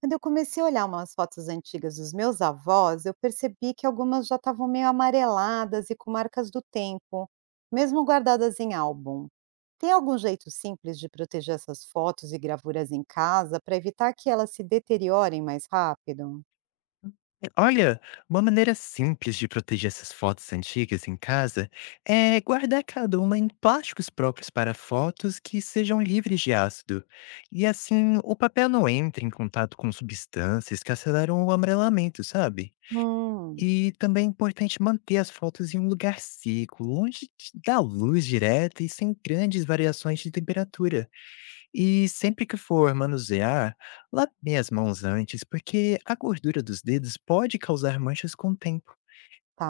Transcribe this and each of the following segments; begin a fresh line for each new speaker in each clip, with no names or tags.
Quando eu comecei a olhar umas fotos antigas dos meus avós, eu percebi que algumas já estavam meio amareladas e com marcas do tempo, mesmo guardadas em álbum. Tem algum jeito simples de proteger essas fotos e gravuras em casa para evitar que elas se deteriorem mais rápido?
É, olha, uma maneira simples de proteger essas fotos antigas em casa é guardar cada uma em plásticos próprios para fotos que sejam livres de ácido. E assim, o papel não entra em contato com substâncias que aceleram o amarelamento, sabe?
Hum.
E também é importante manter as fotos em um lugar seco, da luz direta e sem grandes variações de temperatura. E sempre que for manusear, lave as mãos antes, porque a gordura dos dedos pode causar manchas com o tempo.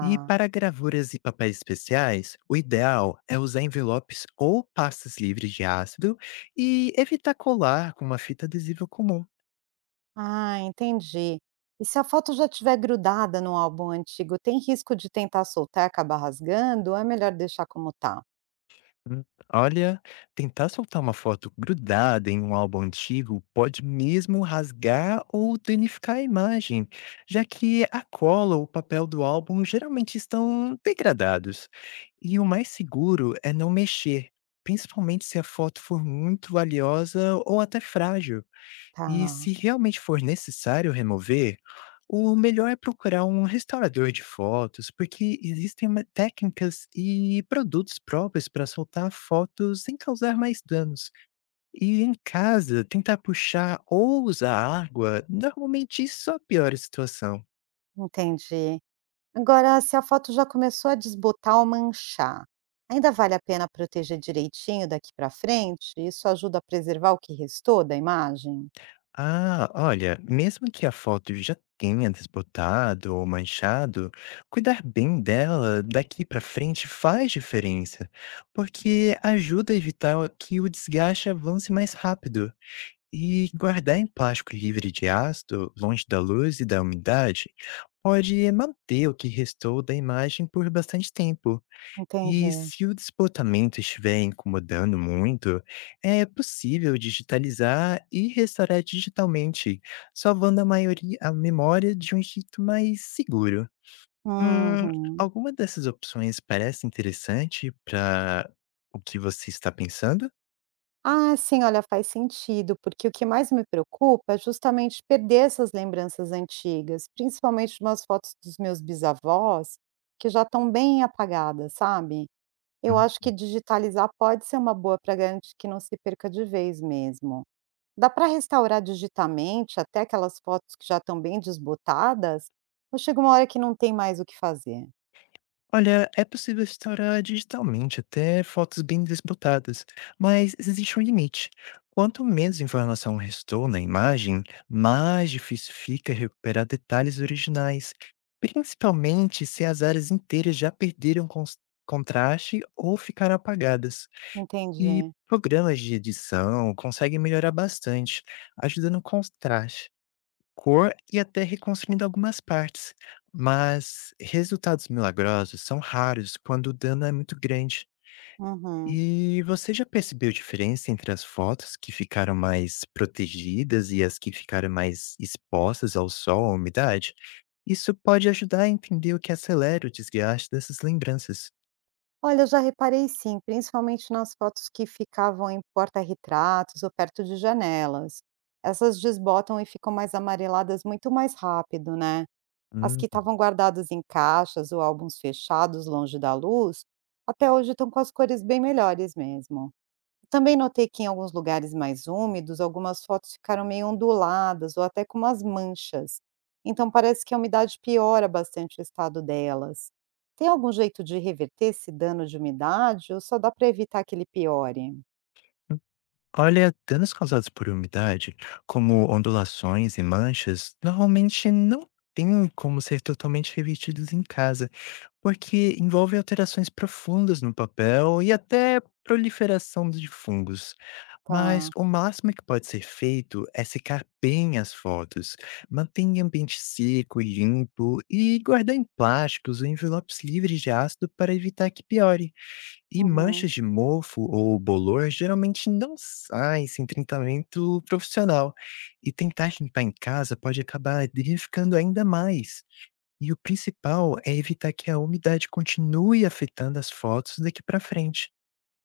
E para gravuras e papéis especiais, o ideal é usar envelopes ou pastas livres de ácido e evitar colar com uma fita adesiva comum.
Ah, entendi. E se a foto já estiver grudada no álbum antigo, tem risco de tentar soltar e acabar rasgando? Ou é melhor deixar como tá?
Hum, olha, tentar soltar uma foto grudada em um álbum antigo pode mesmo rasgar ou danificar a imagem, já que a cola ou o papel do álbum geralmente estão degradados. E o mais seguro é não mexer, principalmente se a foto for muito valiosa ou até frágil. E
Tá,
se realmente for necessário remover, o melhor é procurar um restaurador de fotos, porque existem técnicas e produtos próprios para soltar fotos sem causar mais danos. E em casa, tentar puxar ou usar água normalmente só piora a situação.
entendi. Agora, se a foto já começou a desbotar ou manchar, ainda vale a pena proteger direitinho daqui para frente? Isso ajuda a preservar o que restou da imagem?
Ah, olha, mesmo que a foto já tenha desbotado ou manchado, cuidar bem dela daqui para frente faz diferença, porque ajuda a evitar que o desgaste avance mais rápido. E guardar em plástico livre de ácido, longe da luz e da umidade, pode manter o que restou da imagem por bastante tempo. E
Entendi.
se o desbotamento estiver incomodando muito, é possível digitalizar e restaurar digitalmente, salvando a maioria, a memória de um jeito mais seguro. Hum,
Uhum.
alguma dessas opções parece interessante para o que você está pensando?
Ah, sim, olha, faz sentido, porque o que mais me preocupa é justamente perder essas lembranças antigas, principalmente umas fotos dos meus bisavós, que já estão bem apagadas, sabe? Eu acho que digitalizar pode ser uma boa para garantir que não se perca de vez mesmo. Dá para restaurar digitamente até aquelas fotos que já estão bem desbotadas? Ou chega uma hora que não tem mais o que fazer?
Olha, é possível restaurar digitalmente até fotos bem disputadas, mas existe um limite. Quanto menos informação restou na imagem, mais difícil fica recuperar detalhes originais, principalmente se as áreas inteiras já perderam contraste ou ficaram apagadas. E
Entendi.
programas de edição conseguem melhorar bastante, ajudando o contraste cor e até reconstruindo algumas partes, mas resultados milagrosos são raros quando o dano é muito grande.
Uhum.
E você já percebeu diferença entre as fotos que ficaram mais protegidas e as que ficaram mais expostas ao sol, à umidade? Isso pode ajudar a entender o que acelera o desgaste dessas lembranças.
Olha, eu já reparei sim, principalmente nas fotos que ficavam em porta-retratos ou perto de janelas. Essas desbotam e ficam mais amareladas muito mais rápido, né? As
Hum.
que estavam guardadas em caixas ou álbuns fechados longe da luz, até hoje estão com as cores bem melhores mesmo. Também notei que em alguns lugares mais úmidos, algumas fotos ficaram meio onduladas ou até com umas manchas. Então parece que a umidade piora bastante o estado delas. Tem algum jeito de reverter esse dano de umidade ou só dá para evitar que ele piore?
Olha, danos causados por umidade, como ondulações e manchas, normalmente não têm como ser totalmente revertidos em casa, porque envolve alterações profundas no papel e até proliferação de fungos. Mas
Tá.
o máximo que pode ser feito é secar bem as fotos, mantenha o ambiente seco e limpo e guardar em plásticos ou envelopes livres de ácido para evitar que piore. E
Uhum.
manchas de mofo ou bolor geralmente não saem sem tratamento profissional, e tentar limpar em casa pode acabar danificando ainda mais. E o principal é evitar que a umidade continue afetando as fotos daqui para frente.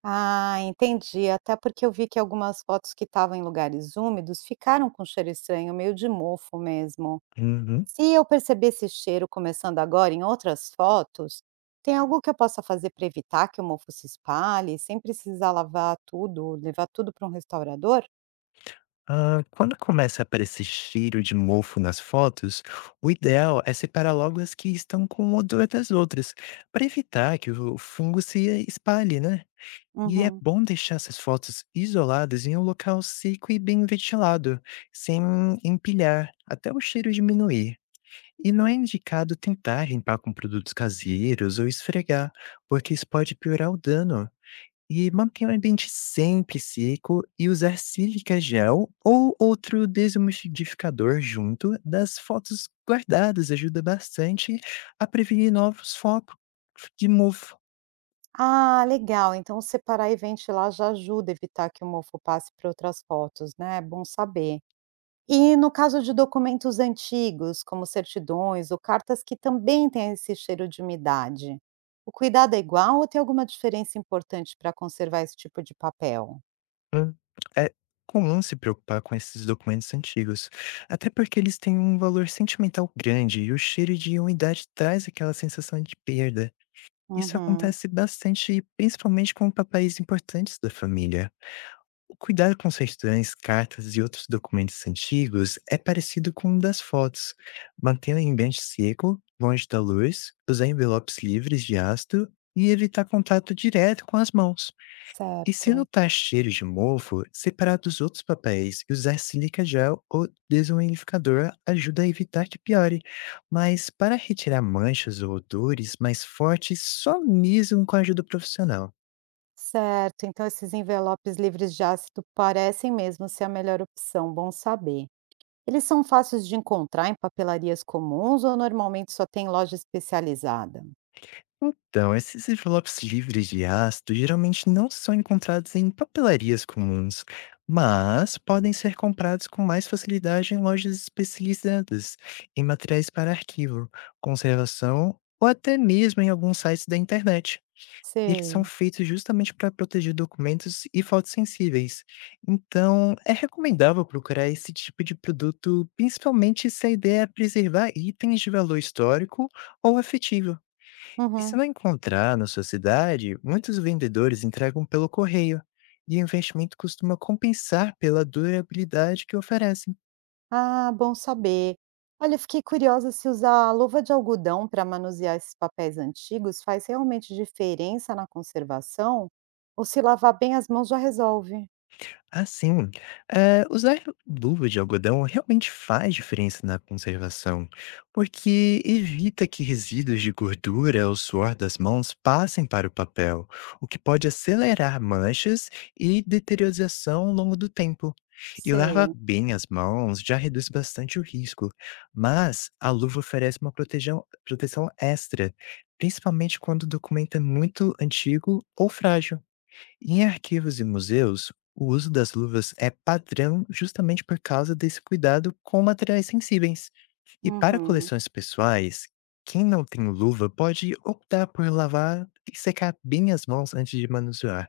Ah, entendi. Até porque eu vi que algumas fotos que estavam em lugares úmidos ficaram com cheiro estranho, meio de mofo mesmo.
Uhum.
Se eu perceber esse cheiro começando agora em outras fotos, tem algo que eu possa fazer para evitar que o mofo se espalhe, sem precisar lavar tudo, levar tudo para um restaurador?
Ah, quando começa a aparecer cheiro de mofo nas fotos, o ideal é separar logo as que estão com odor das outras, para evitar que o fungo se espalhe, né? E é
Uhum.
bom deixar essas fotos isoladas em um local seco e bem ventilado, sem empilhar, até o cheiro diminuir. E não é indicado tentar limpar com produtos caseiros ou esfregar, porque isso pode piorar o dano. E manter o ambiente sempre seco e usar sílica gel ou outro desumidificador junto das fotos guardadas ajuda bastante a prevenir novos focos de mofo.
Ah, legal. Então separar e ventilar já ajuda a evitar que o mofo passe para outras fotos, né? É bom saber. E no caso de documentos antigos, como certidões ou cartas que também têm esse cheiro de umidade, o cuidado é igual ou tem alguma diferença importante para conservar esse tipo de papel?
Hum, É comum se preocupar com esses documentos antigos, até porque eles têm um valor sentimental grande e o cheiro de umidade traz aquela sensação de perda. Isso
Uhum.
acontece bastante, principalmente com papéis importantes da família. O cuidado com certidões, cartas e outros documentos antigos é parecido com o das fotos. Mantê-la em ambiente seco, longe da luz, usar envelopes livres de ácido e evitar contato direto com as mãos. E se
Certo,
notar cheiros de mofo, separar dos outros papéis e usar silica gel ou desumidificador ajuda a evitar que piore. Mas para retirar manchas ou odores mais fortes, só mesmo com a ajuda profissional.
certo. Então esses envelopes livres de ácido parecem mesmo ser a melhor opção, bom saber. Eles são fáceis de encontrar em papelarias comuns ou normalmente só tem loja especializada?
Então, esses envelopes livres de ácido geralmente não são encontrados em papelarias comuns, mas podem ser comprados com mais facilidade em lojas especializadas em materiais para arquivo, conservação ou até mesmo em alguns sites da internet. E eles são
Sei.
feitos justamente para proteger documentos e fotos sensíveis. Então, é recomendável procurar esse tipo de produto, principalmente se a ideia é preservar itens de valor histórico ou afetivo. E se
Uhum.
não encontrar na sua cidade, muitos vendedores entregam pelo correio, e o investimento costuma compensar pela durabilidade que oferece.
Ah, bom saber. Olha, eu fiquei curiosa se usar a luva de algodão para manusear esses papéis antigos faz realmente diferença na conservação ou se lavar bem as mãos já resolve.
Ah, sim. Usar luva de algodão realmente faz diferença na conservação, porque evita que resíduos de gordura ou suor das mãos passem para o papel, o que pode acelerar manchas e deterioração ao longo do tempo. E lavar
Sei.
bem as mãos já reduz bastante o risco, mas a luva oferece uma proteção extra, principalmente quando o documento é muito antigo ou frágil. Em arquivos e museus, o uso das luvas é padrão justamente por causa desse cuidado com materiais sensíveis. E para
Uhum.
coleções pessoais, quem não tem luva pode optar por lavar e secar bem as mãos antes de manusear.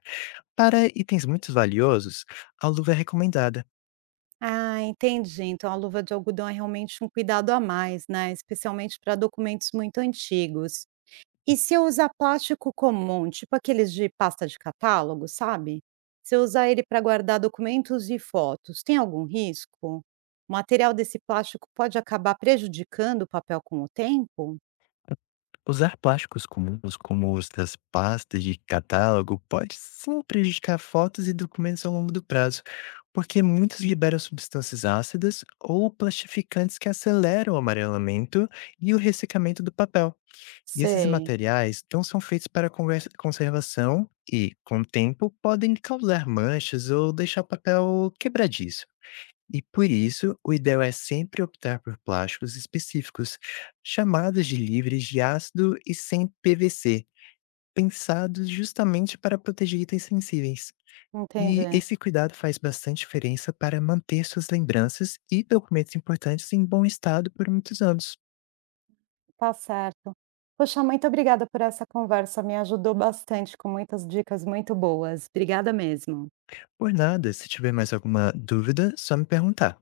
Para itens muito valiosos, a luva é recomendada.
Ah, entendi. Então a luva de algodão é realmente um cuidado a mais, né? Especialmente para documentos muito antigos. E se eu usar plástico comum, tipo aqueles de pasta de catálogo, sabe? Se eu usar ele para guardar documentos e fotos, tem algum risco? O material desse plástico pode acabar prejudicando o papel com o tempo?
Usar plásticos comuns, como os das pastas de catálogo, pode sim prejudicar fotos e documentos ao longo do prazo, porque muitos liberam substâncias ácidas ou plastificantes que aceleram o amarelamento e o ressecamento do papel. E esses
Sei,
materiais não são feitos para conservação e, com o tempo, podem causar manchas ou deixar o papel quebradiço. E por isso, o ideal é sempre optar por plásticos específicos, chamados de livres de ácido e sem PVC, pensados justamente para proteger itens sensíveis. E
entendi.
esse cuidado faz bastante diferença para manter suas lembranças e documentos importantes em bom estado por muitos anos.
Tá certo. Poxa, muito obrigada por essa conversa. Me ajudou bastante com muitas dicas muito boas. Obrigada mesmo.
Por nada, se tiver mais alguma dúvida, só me perguntar.